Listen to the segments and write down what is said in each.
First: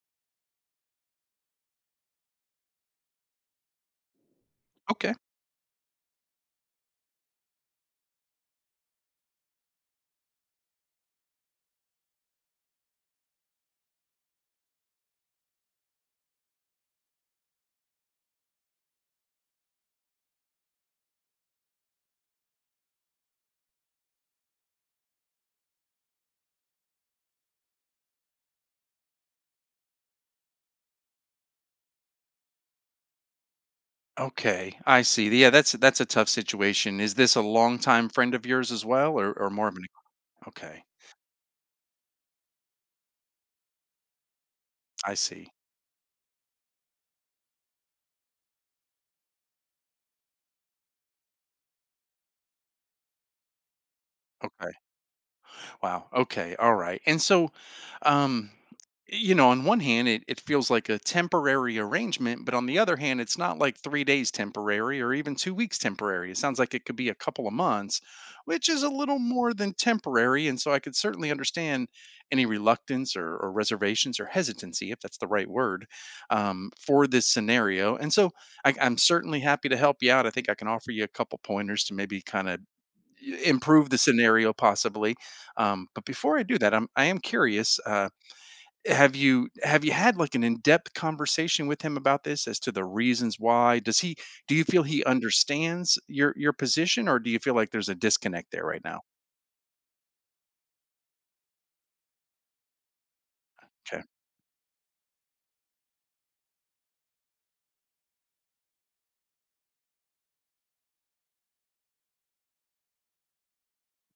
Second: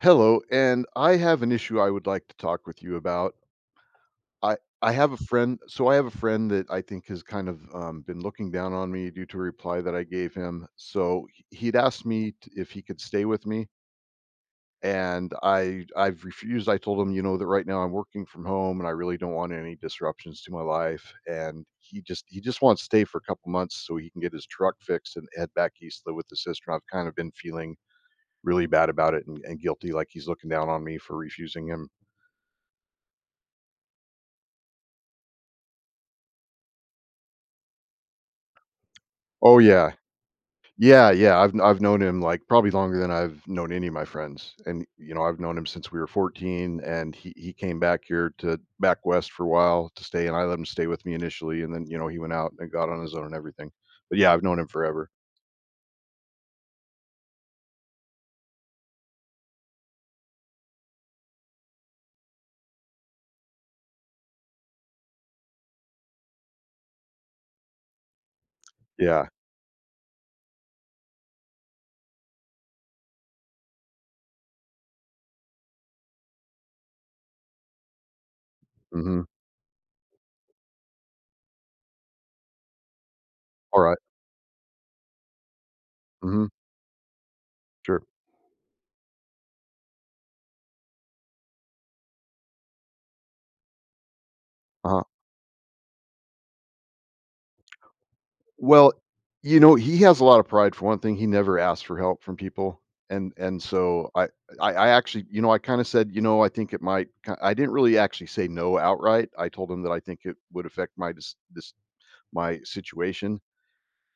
Hello, and I have an issue I would like to talk with you about. I I have Okay. a friend, that I think has kind of been looking down on me due to a reply that I gave him. So he'd asked me if he could stay with me, and I've refused. I told him, you know, that right now I'm working from home and I really don't want any disruptions to my life. And he just wants to stay for a couple months so he can get his truck fixed and head back east, live with his sister. I've kind of been feeling really bad about it, and guilty, like he's looking down on me for refusing him. Okay. I see. Yeah, that's a tough situation. Is this a longtime friend of yours as well, or Oh, more of an? yeah. Okay. Yeah, yeah, I've known him, like, probably longer than I've known any of my friends, and, you I know, I've see. known him since we were 14, and he came back here, to back west for a while to stay, and I let him stay with me initially, and then, you know, he went out and got on his own and everything. But, yeah, I've known him Okay. forever. Wow. Okay. All right. And so, um, on one hand, it feels like a temporary arrangement, but on the other hand, it's not like 3 days temporary or even 2 weeks temporary. It sounds like it could be a couple of months, which is a little Yeah. more than temporary. And so I could certainly understand any reluctance or reservations or hesitancy, if that's the right word, for this scenario. And so I'm Mhm. certainly happy to help you out. I think I can offer you a couple pointers to maybe kind of improve Alright. the scenario possibly. But before I Mhm. do that, I am curious. Sure. Have you had like an in-depth conversation with him about this as to the reasons why? Does he Do you feel Uh-huh. he understands your position, or do you feel like there's a disconnect there right Well, now? you know, he has a lot of pride, for one thing. He never asked for help from people, and Okay, so I I actually, you know, I kinda said, you know, I think it might ki I didn't really actually say no outright. I told him that I think it would affect my dis this my situation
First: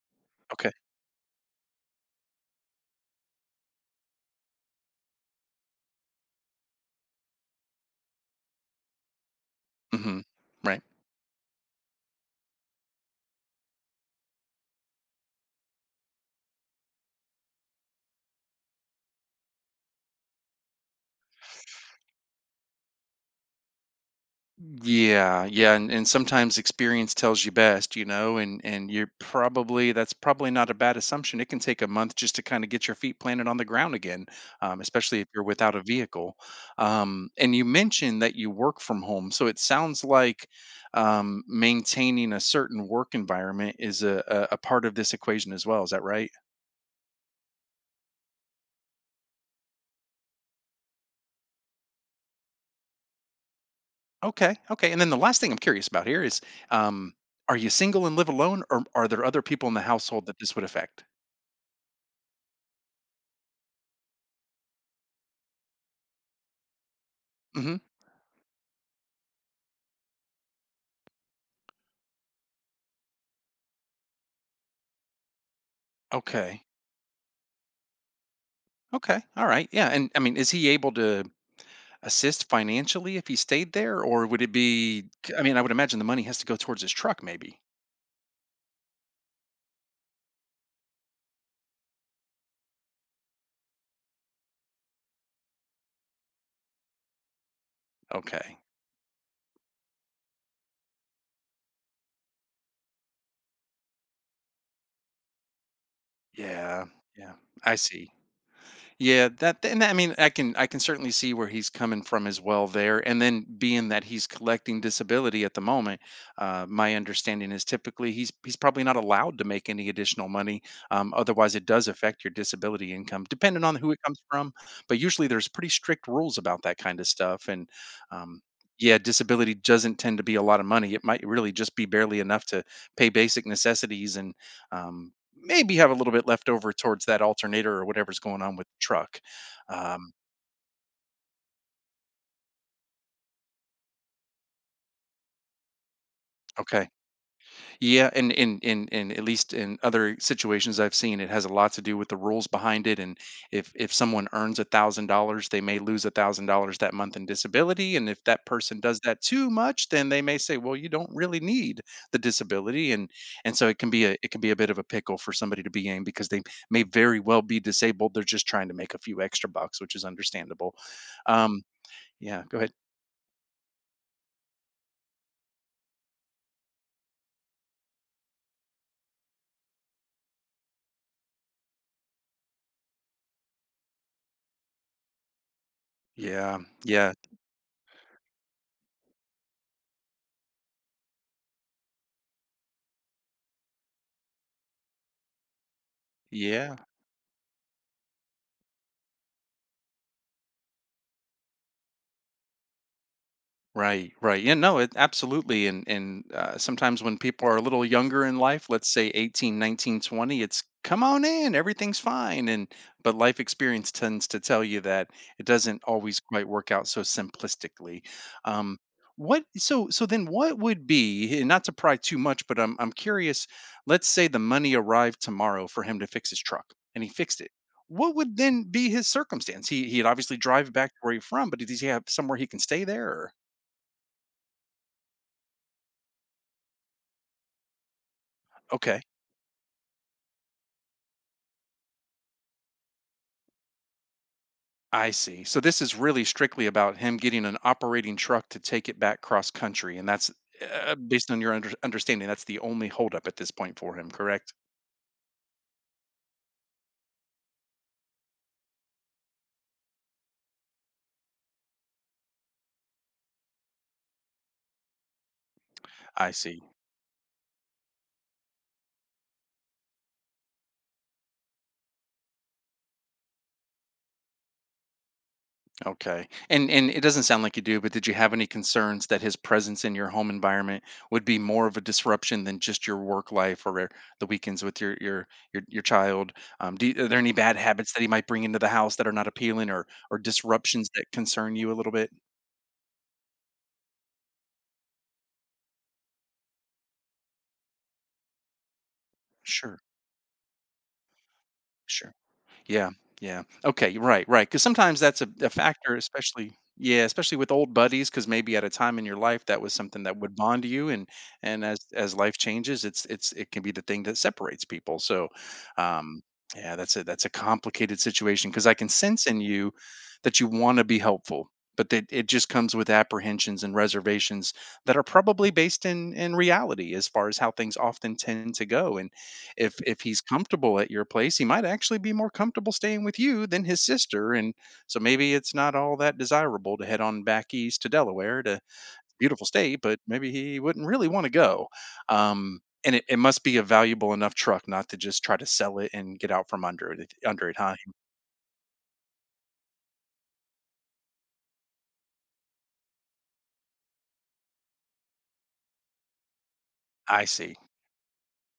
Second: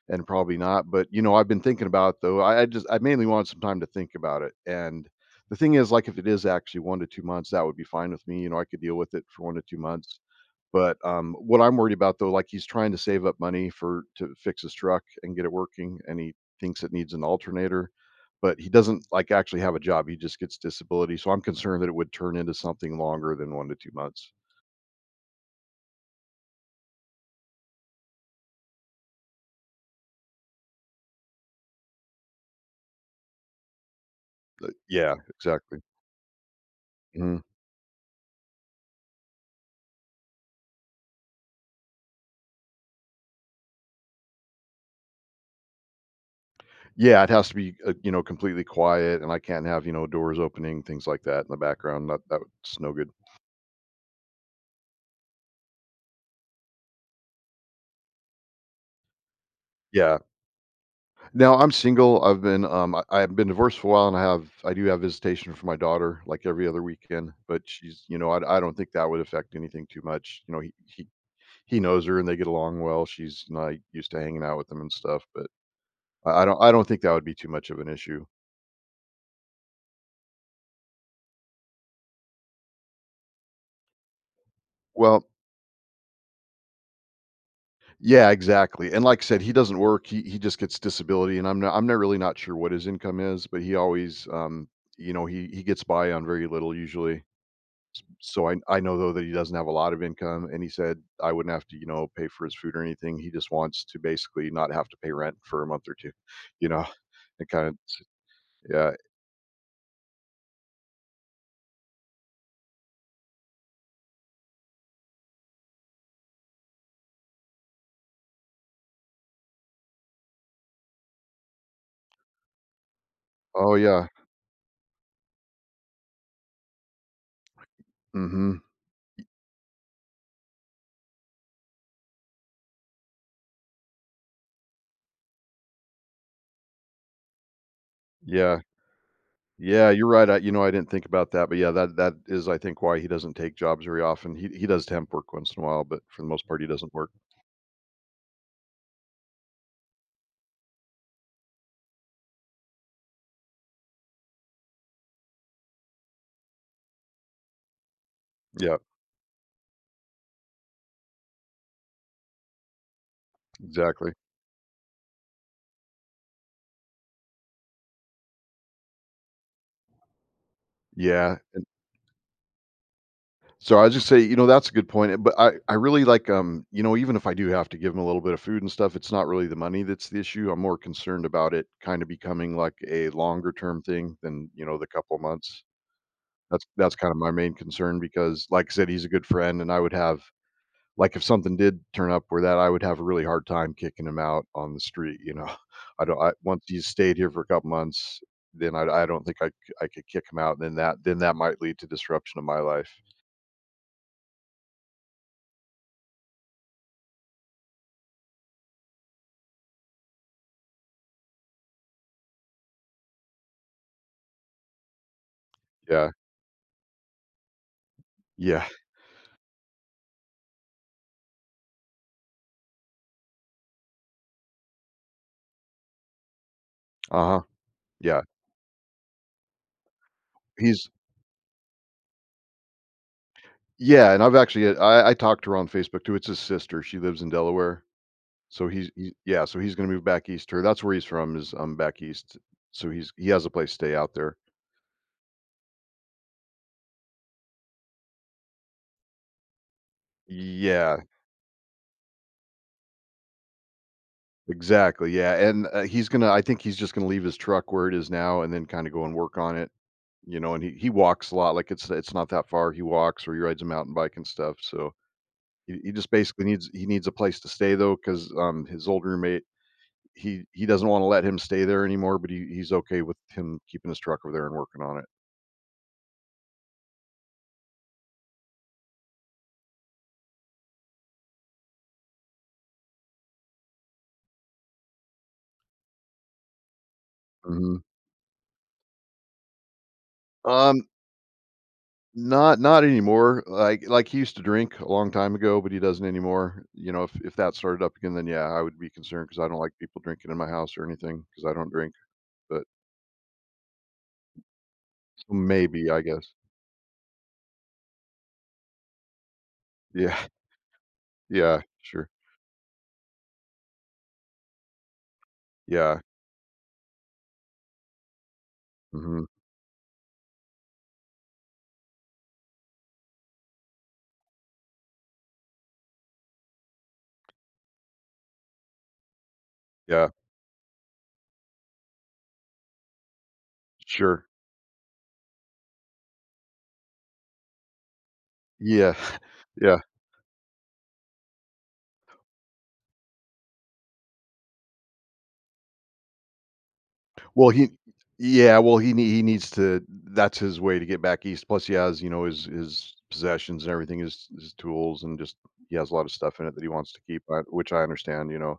and probably okay, not, but, you know, I've been thinking about it though. I just I mainly wanted some time to think about it, and the thing is, like, if it is actually one to two months, that would be fine with me. You know, I could deal with it for one to two months. hmm, right. But, what I'm worried about though, like, he's trying to save up money for to fix his truck and get it working, and he thinks it needs an alternator, but he doesn't like actually have a job. He just gets disability. So I'm concerned that it would turn into something longer than one to two months. Yeah, yeah, and sometimes experience tells you best, and you're probably that's probably not a bad assumption. It can take a month just to kind of get your feet planted on the ground again, But yeah, especially if you're without exactly. a vehicle. Mhm. And you mentioned that you work from home, so it sounds like maintaining a certain work environment is a part of this equation as well. Is that right? Yeah, it has to be, you know, completely quiet and I can't have, you know, doors opening, things like that in the background. That's no good. Okay, okay. And then the last thing I'm curious about here is, um, are you single and live alone, or are there other people in the Yeah. household that this would affect? Now I'm single. I've been divorced for a while and I do have visitation for my daughter like every other weekend, but Mm-hmm. she's, you know, I don't think that would affect anything too much. You know, he knows her and they get along well. She's not used to hanging out with him and stuff, but Okay. I don't think that would be too much of an issue. Okay. All right. Yeah. And I mean, is he able to assist financially if he stayed there, or would it be? Well, I mean, I would imagine the money has to go towards his truck, maybe. yeah, exactly. And like I said, he doesn't work. He just gets disability and I'm not really, not sure what his income is, but he always you know, he gets by on very little usually. So I Okay. I know though that he doesn't have a lot of income, and he said I wouldn't have to, you know, pay for his food or anything. He just wants to basically not have to pay rent for a month or two, you know? Yeah. Yeah. It kinda I see. yeah. Yeah, that and I mean, I can certainly see where he's coming from as well there. And then being that he's collecting disability at the moment, my understanding is typically he's probably not allowed to make any additional money. Otherwise, it does affect your disability income, depending Oh, on who it yeah. comes from. But usually, there's pretty strict rules about that kind of stuff. And um, Mhm. yeah, disability doesn't tend to be a lot of money. It might really just be barely enough to pay basic necessities and um, maybe have a little bit left over towards that alternator or whatever's going on Yeah. with the truck. Yeah, you're Um, right. I you know, I didn't think about that, but yeah, that that is, I think, why he doesn't take jobs very often. He does temp work once in a while, but for the most part, he okay. doesn't work. Yeah, and in at least in other situations I've seen, it has a lot to do with the rules behind it. And if someone earns $1,000, they may lose $1,000 that month in disability. And if that Yeah, person does that too much, then they may say, well, you don't really need the disability. And so it can be exactly. a it can be a bit of a pickle for somebody to be in because they may very well be disabled. They're just trying to make a few extra bucks, which is understandable. Yeah, Um, Yeah, go ahead. so I just say, you know, that's a good point. But I really, like, you know, even if I do have to give them a little bit of food and stuff, it's not really the money that's the issue. I'm more concerned about it kind of becoming like a longer term thing than, you know, the couple months. Yeah, That's kind yeah, of my main concern because, like I said, he's a good friend, and I would have, like, if something did turn up where that I would have a really hard time kicking him out on the street. You know, I don't. Once yeah. he's stayed here for a couple months, then I don't think I could kick him out. And then that might lead to disruption of my life. Right, right. Yeah, no, it absolutely. And sometimes when people are a little younger in life, let's say 18, 19, 20, it's come on in, everything's fine. And But life experience tends to tell you that it doesn't Yeah. always quite work out so simplistically. Yeah. Um, what so then what would be, and not to pry too much, but I'm curious, let's say the money arrived tomorrow for him to fix his truck and he fixed Uh-huh, it. What yeah, would then be his circumstance? He'd obviously drive he's back to where he's from, but does he have somewhere he can stay there? yeah, and I've actually I talked to her on Facebook too. It's his sister, she lives in Delaware, so he's Okay, he yeah, so he's gonna move back east to her. That's where he's from, is, back east, so he has a place to stay out there. I see. So this is really strictly about him getting an operating truck to take it back cross country, and that's Yeah, based on your understanding. That's the only holdup at this point for him, correct? exactly, yeah, and, he's gonna, I think he's just gonna leave his truck where it is now and then kinda go and work on it, you know, and he walks a lot. Like, it's not that far. He walks or he rides a mountain bike and stuff, so he just I basically see. needs he needs a place to stay though because his old roommate, he doesn't wanna let him stay there anymore, but he's okay with him keeping his truck over there and working on it. Okay, and it doesn't sound like you do, but did you have any concerns that his presence in your home environment would be more of a disruption than just your work life or the weekends with your child? Are there any bad Mhm. habits that he might bring into the house that are not appealing, or Um, disruptions that concern you a little bit? Not not anymore. Like, he used to drink a long time ago, but he doesn't anymore. You know, if that started up again, then yeah, I would be concerned because I don't like Sure, people drinking in my house or anything because I don't drink, sure. but Yeah, yeah. Okay, right, right. Because sometimes that's a maybe, factor, I guess. especially, yeah, especially with old buddies. Because maybe at a time in your life that was something that Yeah. would bond you, Yeah. and as Sure. Life changes, it's it can be the thing that separates people. So, Yeah. um, yeah, that's a complicated situation because I can Mhm. sense in you that you want to be helpful, but that it just comes with apprehensions and reservations that are probably based in reality as far as how things often tend to go. If Yeah. he's comfortable at your place, he might actually be more comfortable staying with you than his Sure. sister, and so maybe it's not all that desirable to head on back east to Delaware to Yeah. beautiful state, Yeah. but maybe he wouldn't really want to go. And it must be a valuable enough truck not to just try to sell it and get out from under it. Under Well, it, he huh? yeah, well, he needs to, that's his way to get back east, plus he has, you know, his possessions and everything, his tools, and just he has a lot of stuff in it that he wants to keep, I see. which I understand, you know?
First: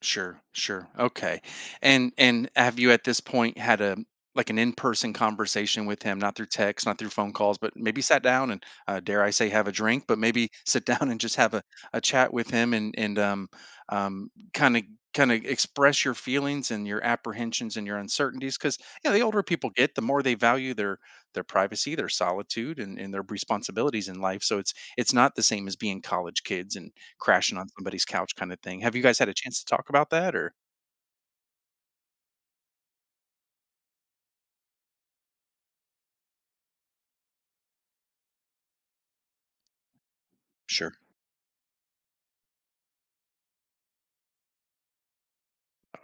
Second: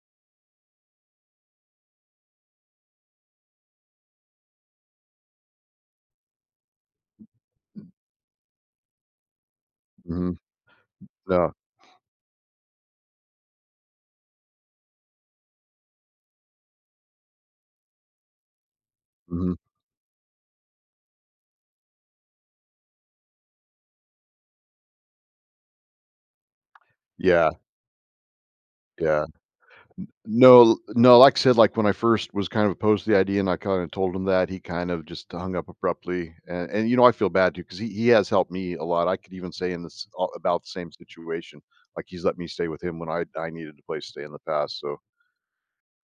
Sure, sure. Okay. And have you at this point had a like an in-person conversation with him, not through text, not through phone calls, but maybe sat down and dare I say have a drink, but Mhm. maybe sit down and just No. have a chat with him and kind of express your feelings and your apprehensions and your uncertainties because yeah, the older Mhm. people get, the more they value their privacy, their solitude and their responsibilities in life. So it's not the same as being college kids and Yeah, crashing on somebody's couch kind of thing. Have you guys yeah. had a chance to talk about that or? No, no, like I said, like, when I first was kind of opposed to the idea and I kinda told him that, he kind of just hung up abruptly, and, you know, I feel bad too because he has helped me a lot. I could even say in this a about the same Sure. situation, like, he's let me stay with him when I needed a place to stay in the past, so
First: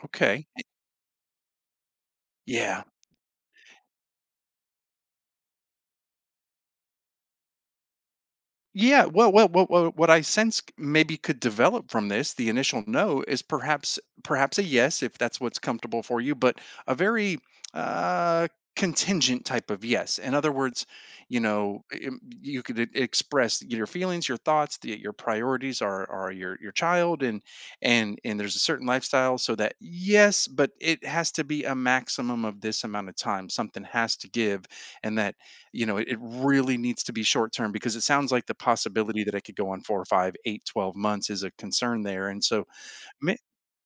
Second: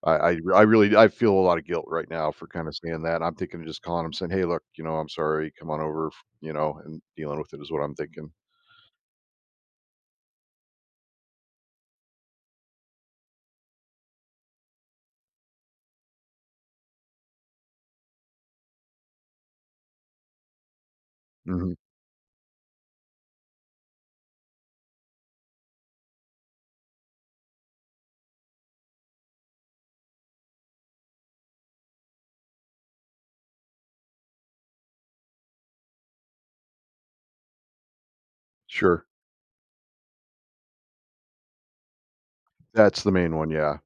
I I Okay. I really, I feel a lot of guilt right now for kinda Yeah. saying that. I'm thinking of just calling him saying, "Hey, look, you know, I'm sorry, come on over," f you know, and dealing with it is what I'm thinking. Yeah, well, what I sense maybe could develop from this, the initial no is perhaps a yes if that's what's comfortable for you, but a very uh contingent type of yes. In other words, Mhm. You could express your feelings, your thoughts, your priorities are your child and there's a certain lifestyle so that yes, but it has to be a maximum of this amount of time. Something has to give and that it really needs to be short term because it sounds like the Sure. possibility that it could go on 4, 5, 8, 12 months is a concern there. And so That's the main may- one, yeah.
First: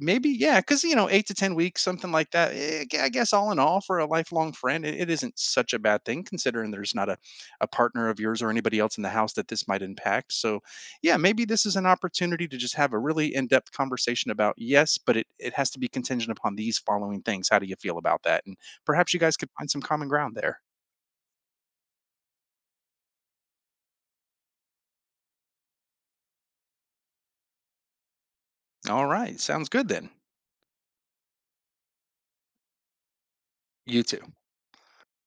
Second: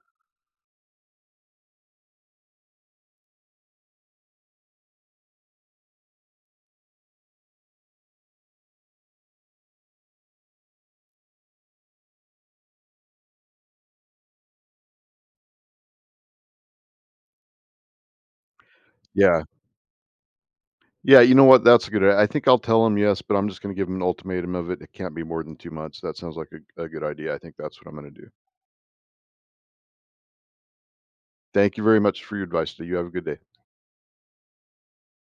maybe, yeah, because, you know, 8 to 10 weeks, something like that. I guess all in all, for a lifelong friend, it isn't such a bad thing considering there's not a partner of yours or anybody else in the house that this might impact. So, yeah, maybe this is an opportunity to just have a really in depth conversation about yes, but it has to be contingent upon these following things. How do you feel about that? And perhaps you guys Yeah. could find some common ground there. Yeah, you know what? That's a good, I think I'll tell him yes, but I'm just gonna give him an ultimatum of it. It can't be more than 2 months. That sounds like a good idea. I think that's what I'm gonna do. All right. Sounds good then. Thank you very much for your advice today. You have a good day. You too.